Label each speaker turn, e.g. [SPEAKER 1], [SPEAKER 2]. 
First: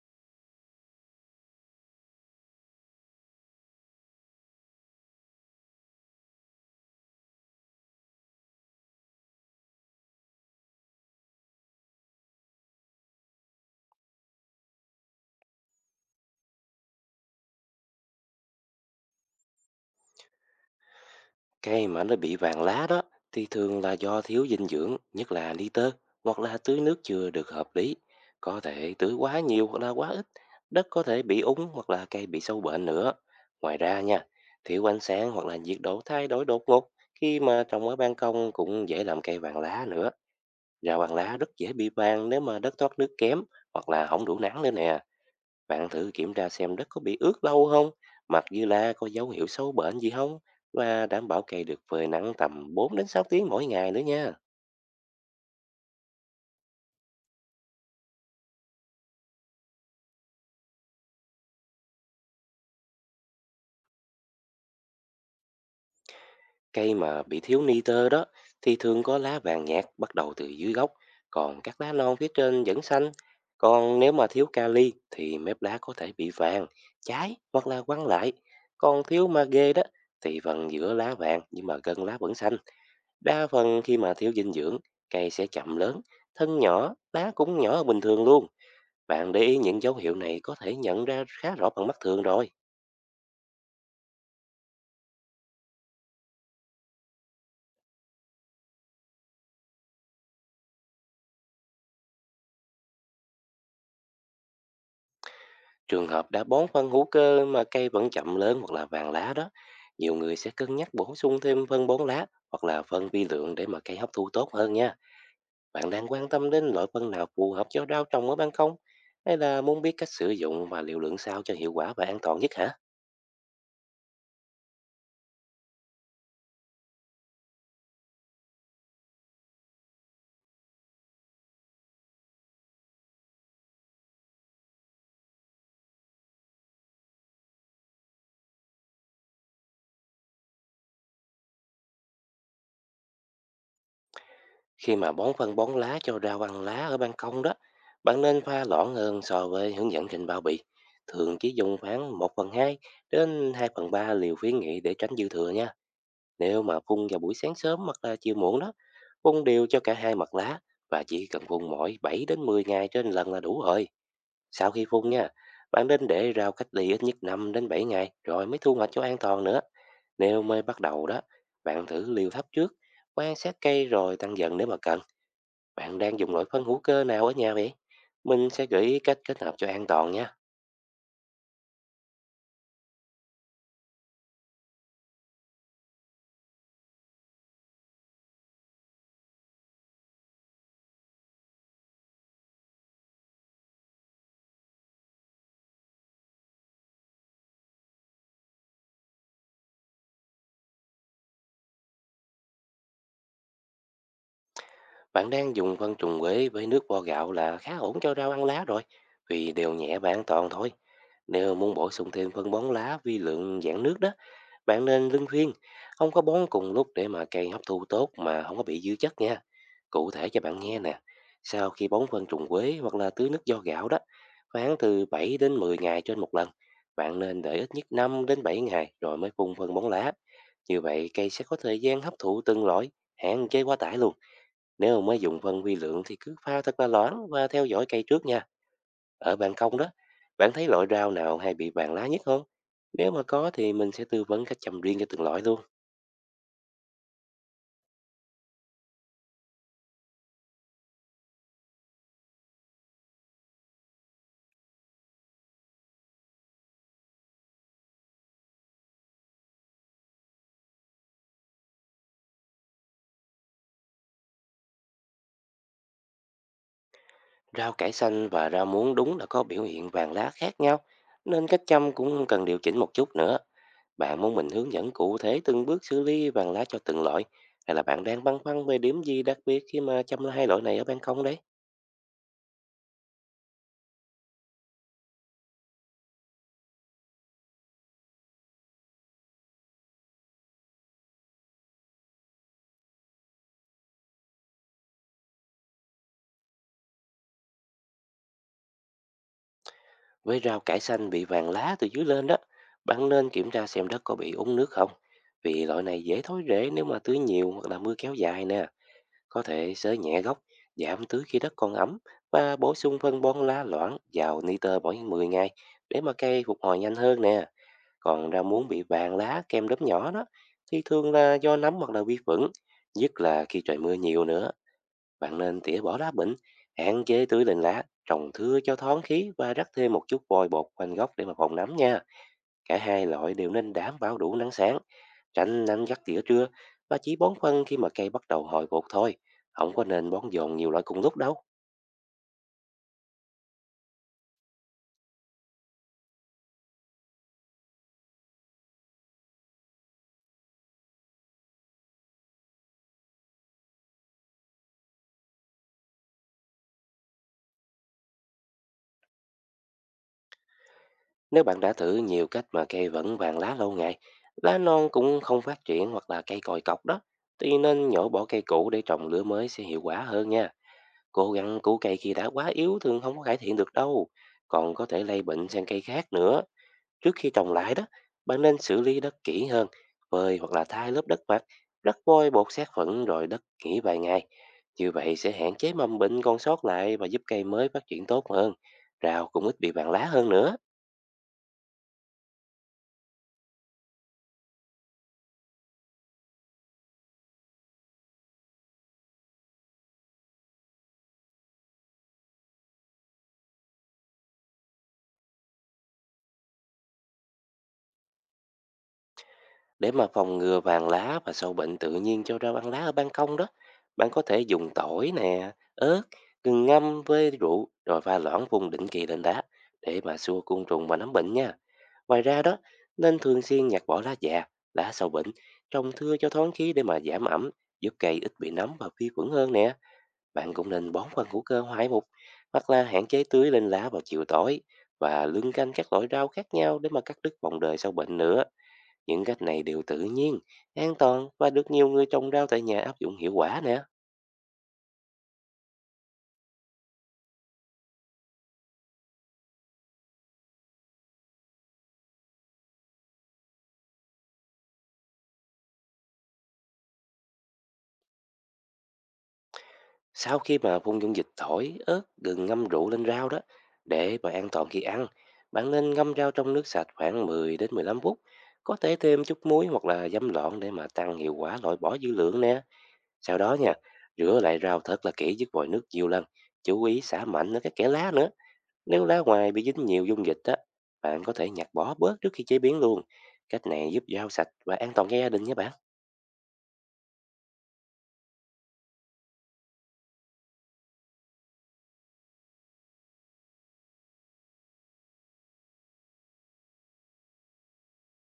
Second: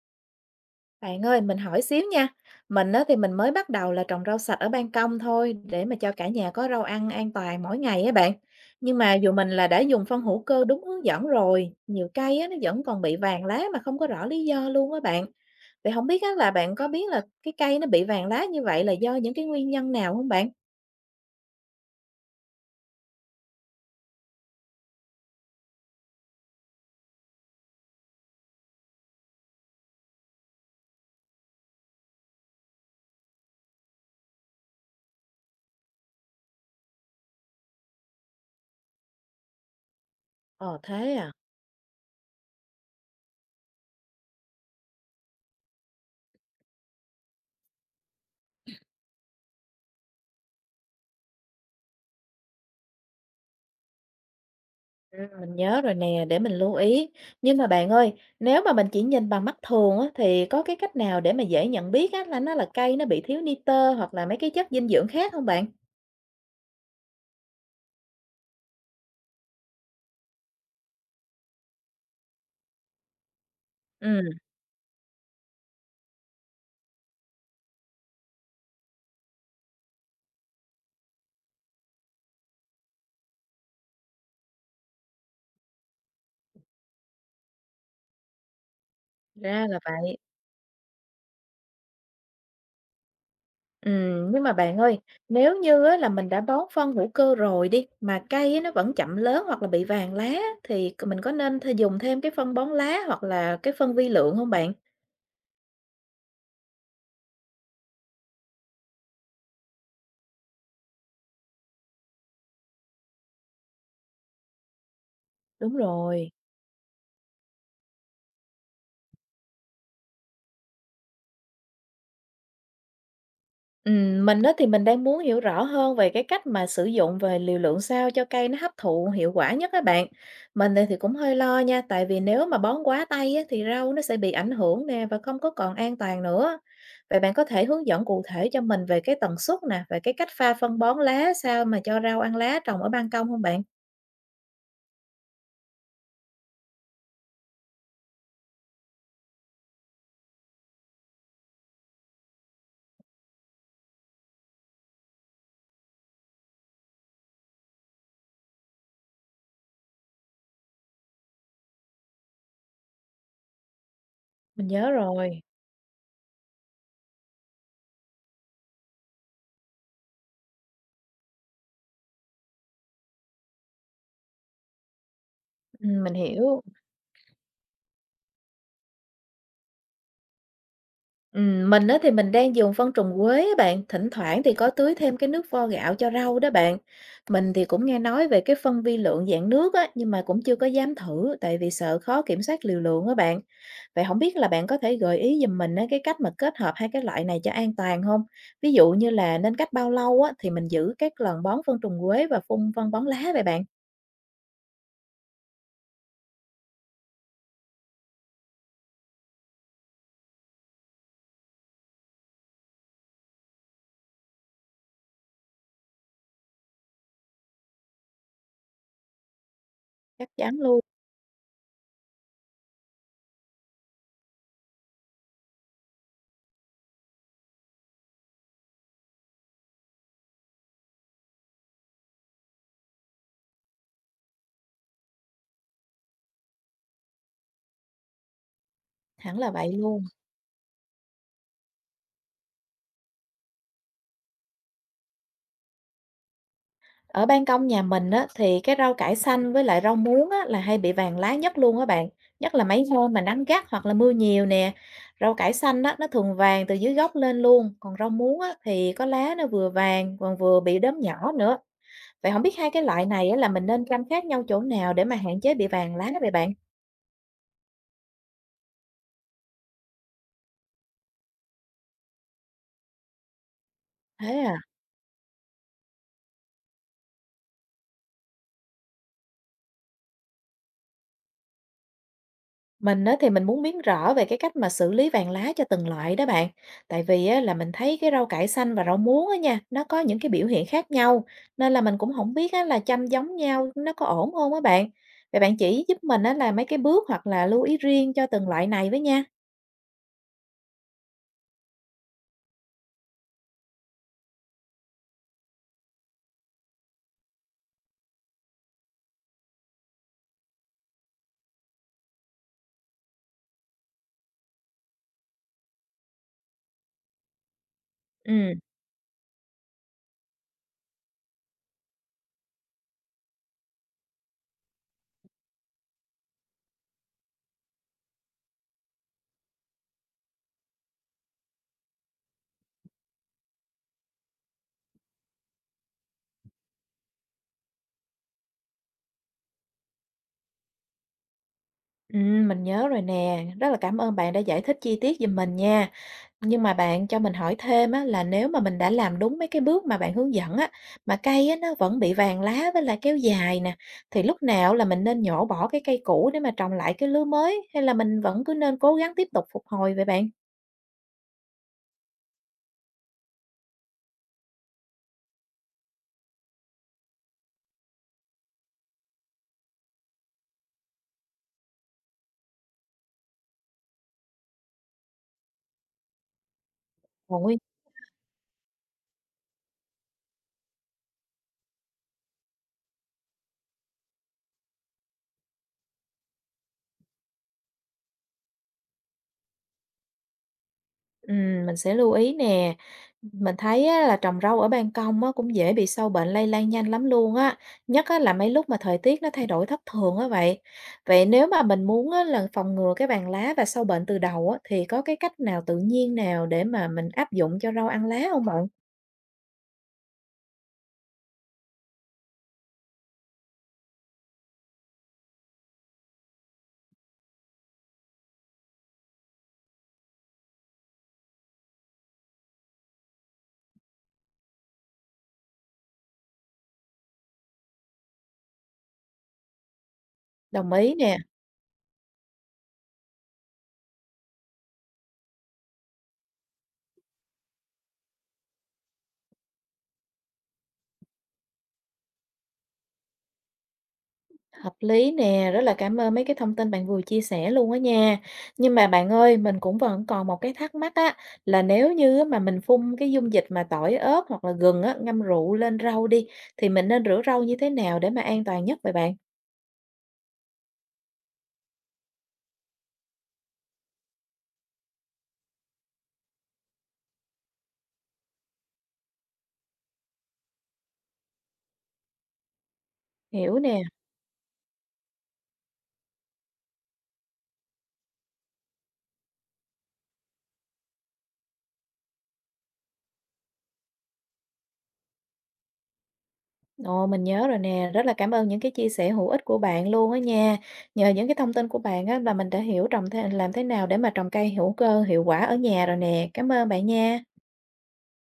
[SPEAKER 1] Bạn ơi, mình hỏi xíu nha. Mình á, thì mình mới bắt đầu là trồng rau sạch ở ban công thôi để mà cho cả nhà có rau ăn an toàn mỗi ngày á bạn. Nhưng mà dù mình là đã dùng phân hữu cơ đúng hướng dẫn rồi, nhiều cây á, nó vẫn còn bị vàng lá mà không có rõ lý do luôn á bạn. Vậy không biết á, là bạn có biết là cái cây nó bị vàng lá như vậy là do những cái nguyên nhân nào không bạn?
[SPEAKER 2] Cây mà nó bị vàng lá đó thì thường là do thiếu dinh dưỡng, nhất là nitơ hoặc là tưới nước chưa được hợp lý. Có thể tưới quá nhiều hoặc là quá ít, đất có thể bị úng hoặc là cây bị sâu bệnh nữa. Ngoài ra nha, thiếu ánh sáng hoặc là nhiệt độ thay đổi đột ngột khi mà trồng ở ban công cũng dễ làm cây vàng lá nữa.
[SPEAKER 1] Ờ
[SPEAKER 2] Rau
[SPEAKER 1] thế
[SPEAKER 2] vàng
[SPEAKER 1] à.
[SPEAKER 2] lá rất dễ bị vàng nếu mà đất thoát nước kém hoặc là không đủ nắng nữa nè. Bạn thử kiểm tra xem đất có bị ướt lâu không, mặt dư la có dấu hiệu sâu bệnh gì không và đảm bảo cây được phơi nắng tầm 4 đến 6 tiếng mỗi ngày nữa nha.
[SPEAKER 1] Mình nhớ rồi nè, để mình lưu ý. Nhưng mà bạn ơi, nếu mà mình chỉ nhìn bằng mắt thường á, thì có cái cách nào để mà dễ nhận biết á, là nó là cây nó bị thiếu nitơ hoặc là mấy cái chất dinh dưỡng khác không bạn?
[SPEAKER 2] Cây mà bị thiếu nitơ đó thì thường có lá vàng nhạt bắt đầu từ dưới gốc, còn các lá non phía trên vẫn xanh. Còn nếu
[SPEAKER 1] Ừ,
[SPEAKER 2] mà thiếu kali thì mép lá có thể bị vàng, cháy hoặc là quăng lại. Còn thiếu magie đó thì phần giữa lá vàng nhưng mà gân lá vẫn xanh. Đa phần khi mà thiếu dinh dưỡng, cây sẽ chậm lớn, thân nhỏ, lá cũng nhỏ hơn bình thường luôn. Bạn để ý
[SPEAKER 1] ra là
[SPEAKER 2] những dấu hiệu
[SPEAKER 1] vậy.
[SPEAKER 2] này có thể nhận ra khá rõ bằng mắt thường rồi.
[SPEAKER 1] Ừ, nhưng mà bạn ơi, nếu như á, là mình đã bón phân hữu cơ rồi đi, mà cây á, nó vẫn chậm lớn hoặc là bị vàng lá, thì mình có nên dùng thêm cái phân bón lá hoặc là cái phân vi lượng không bạn?
[SPEAKER 2] Trường hợp đã bón phân hữu cơ mà cây vẫn chậm lớn hoặc là vàng lá đó, nhiều người sẽ cân nhắc bổ sung thêm phân bón lá hoặc là phân vi lượng để mà cây hấp thu tốt hơn nha.
[SPEAKER 1] Đúng
[SPEAKER 2] Bạn đang quan
[SPEAKER 1] rồi.
[SPEAKER 2] tâm đến loại phân nào phù hợp cho rau trồng ở ban công? Hay là muốn biết cách sử dụng và liều lượng sao cho hiệu quả và an toàn nhất hả?
[SPEAKER 1] Mình đó thì mình đang muốn hiểu rõ hơn về cái cách mà sử dụng về liều lượng sao cho cây nó hấp thụ hiệu quả nhất các bạn. Mình thì cũng hơi lo nha, tại vì nếu mà bón quá tay á, thì rau nó sẽ bị ảnh hưởng nè và không có còn an toàn nữa. Vậy bạn có thể hướng dẫn cụ thể cho mình về cái tần suất nè, về cái cách pha phân bón lá sao mà cho rau ăn lá trồng ở ban công không bạn?
[SPEAKER 2] Khi mà bón phân bón lá cho rau ăn lá ở ban công đó, bạn nên pha loãng hơn so với hướng dẫn trên bao bì. Thường chỉ dùng khoảng một phần 2 đến 2 phần 3 liều khuyến nghị để tránh dư thừa nha. Nếu mà phun vào buổi sáng sớm hoặc là chiều muộn đó, phun đều cho cả hai mặt lá và chỉ cần phun mỗi 7 đến 10 ngày trên lần là đủ rồi.
[SPEAKER 1] Mình
[SPEAKER 2] Sau khi
[SPEAKER 1] nhớ
[SPEAKER 2] phun nha,
[SPEAKER 1] rồi.
[SPEAKER 2] bạn nên để rau cách ly ít nhất 5 đến 7 ngày rồi mới thu hoạch cho an toàn nữa. Nếu mới bắt đầu đó, bạn thử liều thấp trước, quan sát cây rồi tăng dần nếu mà cần. Bạn
[SPEAKER 1] Mình
[SPEAKER 2] đang dùng loại
[SPEAKER 1] hiểu.
[SPEAKER 2] phân hữu cơ nào ở nhà vậy? Mình sẽ gợi ý cách kết hợp cho an toàn nha.
[SPEAKER 1] Mình á thì mình đang dùng phân trùng quế á bạn, thỉnh thoảng thì có tưới thêm cái nước vo gạo cho rau đó bạn. Mình thì cũng nghe nói về cái phân vi lượng dạng nước á, nhưng mà cũng chưa có dám thử tại vì sợ khó kiểm soát liều lượng á bạn. Vậy không biết là bạn có thể gợi ý giùm mình á, cái cách mà kết hợp hai cái loại này cho an toàn không? Ví dụ như là nên cách bao lâu á, thì mình giữ các lần bón phân trùng quế và phun phân bón lá vậy bạn?
[SPEAKER 2] Bạn đang dùng phân trùng quế với nước vo gạo là khá ổn cho rau ăn lá rồi, vì đều nhẹ và an toàn thôi. Nếu muốn bổ sung thêm phân bón lá vi lượng dạng nước đó, bạn nên luân phiên, không có bón cùng lúc để mà cây hấp thu tốt mà không có bị dư chất nha. Cụ
[SPEAKER 1] Chắc
[SPEAKER 2] thể cho
[SPEAKER 1] chắn
[SPEAKER 2] bạn
[SPEAKER 1] luôn,
[SPEAKER 2] nghe nè, sau khi bón phân trùng quế hoặc là tưới nước do gạo đó, khoảng từ 7 đến 10 ngày trên một lần. Bạn nên để ít nhất 5 đến 7 ngày rồi mới phun phân bón lá. Như vậy cây sẽ có thời gian hấp thụ từng loại, hạn chế quá tải luôn. Nếu mới dùng phân vi lượng thì cứ pha thật là loãng và theo dõi cây trước nha. Ở
[SPEAKER 1] hẳn là
[SPEAKER 2] ban
[SPEAKER 1] vậy
[SPEAKER 2] công đó,
[SPEAKER 1] luôn.
[SPEAKER 2] bạn thấy loại rau nào hay bị vàng lá nhất không? Nếu mà có thì mình sẽ tư vấn cách chăm riêng cho từng loại luôn.
[SPEAKER 1] Ở ban công nhà mình á, thì cái rau cải xanh với lại rau muống á, là hay bị vàng lá nhất luôn á bạn. Nhất là mấy hôm mà nắng gắt hoặc là mưa nhiều nè. Rau cải xanh á, nó thường vàng từ dưới gốc lên luôn. Còn rau muống á, thì có lá nó vừa vàng còn vừa bị đốm nhỏ nữa. Vậy không biết hai cái loại này á, là mình nên chăm khác nhau chỗ nào để mà hạn chế bị vàng lá vậy bạn?
[SPEAKER 2] Rau cải xanh và rau muống đúng là có biểu hiện vàng lá khác nhau, nên cách chăm cũng cần điều chỉnh một chút nữa. Bạn
[SPEAKER 1] Thế
[SPEAKER 2] muốn mình
[SPEAKER 1] à?
[SPEAKER 2] hướng dẫn cụ thể từng bước xử lý vàng lá cho từng loại, hay là bạn đang băn khoăn về điểm gì đặc biệt khi mà chăm hai loại này ở ban công đấy?
[SPEAKER 1] Mình á, thì mình muốn biết rõ về cái cách mà xử lý vàng lá cho từng loại đó bạn. Tại vì á, là mình thấy cái rau cải xanh và rau muống á nha, nó có những cái biểu hiện khác nhau. Nên là mình cũng không biết á, là chăm giống nhau nó có ổn không á bạn. Vậy bạn chỉ giúp mình á, là mấy cái bước hoặc là lưu ý riêng cho từng loại này với nha.
[SPEAKER 2] Với rau cải xanh bị vàng lá từ dưới lên đó, bạn nên kiểm tra xem đất có bị úng nước không. Vì loại này dễ thối rễ nếu mà tưới nhiều hoặc là mưa kéo dài nè. Có thể xới nhẹ gốc, giảm tưới khi đất còn ẩm và bổ sung phân bón lá loãng vào nitơ mỗi 10 ngày để mà cây phục hồi nhanh hơn nè. Còn rau
[SPEAKER 1] Ừ,
[SPEAKER 2] muống bị vàng lá kem đốm nhỏ đó thì thường là do nấm hoặc là vi khuẩn, nhất là khi trời mưa nhiều nữa. Bạn nên tỉa bỏ lá bệnh, hạn chế tưới lên lá, trồng thưa cho thoáng khí và rắc thêm một chút vôi bột quanh gốc để mà phòng nấm nha. Cả hai loại đều nên đảm bảo đủ nắng sáng, tránh nắng gắt tỉa trưa và chỉ bón phân khi mà cây bắt đầu hồi phục thôi. Không có nên bón dồn nhiều loại cùng lúc đâu.
[SPEAKER 1] ừ, mình nhớ rồi nè. Rất là cảm ơn bạn đã giải thích chi tiết giùm mình nha. Nhưng mà bạn cho mình hỏi thêm á, là nếu mà mình đã làm đúng mấy cái bước mà bạn hướng dẫn á, mà cây á, nó vẫn bị vàng lá với lại kéo dài nè, thì lúc nào là mình nên nhổ bỏ cái cây cũ để mà trồng lại cái lứa mới hay là mình vẫn cứ nên cố gắng tiếp tục phục hồi vậy bạn?
[SPEAKER 2] Nếu bạn đã thử nhiều cách mà cây vẫn vàng lá lâu ngày, lá non cũng không phát triển hoặc là cây còi cọc đó, thì nên nhổ bỏ cây cũ để trồng lứa mới sẽ hiệu quả hơn nha. Cố gắng cứu cây khi đã quá yếu thường không có cải thiện được đâu. Còn có thể lây bệnh sang cây khác nữa. Trước khi
[SPEAKER 1] Còn
[SPEAKER 2] trồng
[SPEAKER 1] nguyên.
[SPEAKER 2] lại đó, bạn nên xử lý đất kỹ hơn, phơi hoặc là thay lớp đất mặt, rắc vôi bột sát khuẩn rồi đất nghỉ vài ngày. Như vậy sẽ hạn chế mầm bệnh còn sót lại và giúp cây mới phát triển tốt hơn. Rau cũng ít bị bàn lá hơn nữa.
[SPEAKER 1] Mình sẽ lưu ý nè. Mình thấy á, là trồng rau ở ban công á, cũng dễ bị sâu bệnh lây lan nhanh lắm luôn á. Nhất á, là mấy lúc mà thời tiết nó thay đổi thất thường á vậy. Vậy nếu mà mình muốn á, là phòng ngừa cái bàn lá và sâu bệnh từ đầu á, thì có cái cách nào tự nhiên nào để mà mình áp dụng cho rau ăn lá không bạn?
[SPEAKER 2] Để mà phòng ngừa vàng lá và sâu bệnh tự nhiên cho rau ăn lá ở ban công đó, bạn có thể dùng tỏi nè, ớt, gừng ngâm với rượu rồi pha loãng vùng định kỳ lên đá để mà xua côn trùng và nấm bệnh nha. Ngoài ra đó, nên thường xuyên nhặt bỏ lá già, lá sâu bệnh, trồng thưa cho thoáng khí để mà giảm ẩm, giúp cây ít bị nấm và vi khuẩn hơn nè. Bạn cũng
[SPEAKER 1] Đồng
[SPEAKER 2] nên
[SPEAKER 1] ý
[SPEAKER 2] bón
[SPEAKER 1] nè.
[SPEAKER 2] phân hữu cơ hoại mục hoặc là hạn chế tưới lên lá vào chiều tối và luân canh các loại rau khác nhau để mà cắt đứt vòng đời sâu bệnh nữa. Những cách này đều tự nhiên, an toàn và được nhiều người trồng rau tại nhà áp dụng hiệu quả nè.
[SPEAKER 1] Hợp lý nè, rất là cảm ơn mấy cái thông tin bạn vừa chia sẻ luôn á nha. Nhưng mà bạn ơi, mình cũng vẫn còn một cái thắc mắc á, là nếu như mà mình phun cái dung dịch mà tỏi ớt hoặc là gừng á, ngâm rượu lên rau đi, thì mình nên rửa rau như thế nào để mà an toàn nhất vậy bạn?
[SPEAKER 2] Sau khi mà phun dung dịch tỏi, ớt, gừng ngâm rượu lên rau đó, để mà an toàn khi ăn, bạn nên ngâm rau trong nước sạch khoảng 10 đến 15 phút. Có thể thêm chút muối hoặc là giấm lọn để mà tăng hiệu quả loại bỏ dư lượng nè. Sau đó
[SPEAKER 1] Hiểu
[SPEAKER 2] nha,
[SPEAKER 1] nè,
[SPEAKER 2] rửa lại rau thật là kỹ với vòi nước nhiều lần, chú ý xả mạnh ở các kẽ lá nữa. Nếu lá ngoài bị dính nhiều dung dịch á, bạn có thể nhặt bỏ bớt trước khi chế biến luôn. Cách này giúp rau sạch và an toàn cho gia đình nhé bạn.
[SPEAKER 1] ồ mình nhớ rồi nè, rất là cảm ơn những cái chia sẻ hữu ích của bạn luôn á nha. Nhờ những cái thông tin của bạn á, là mình đã hiểu trồng thế, làm thế nào để mà trồng cây hữu cơ hiệu quả ở nhà rồi nè. Cảm ơn bạn nha.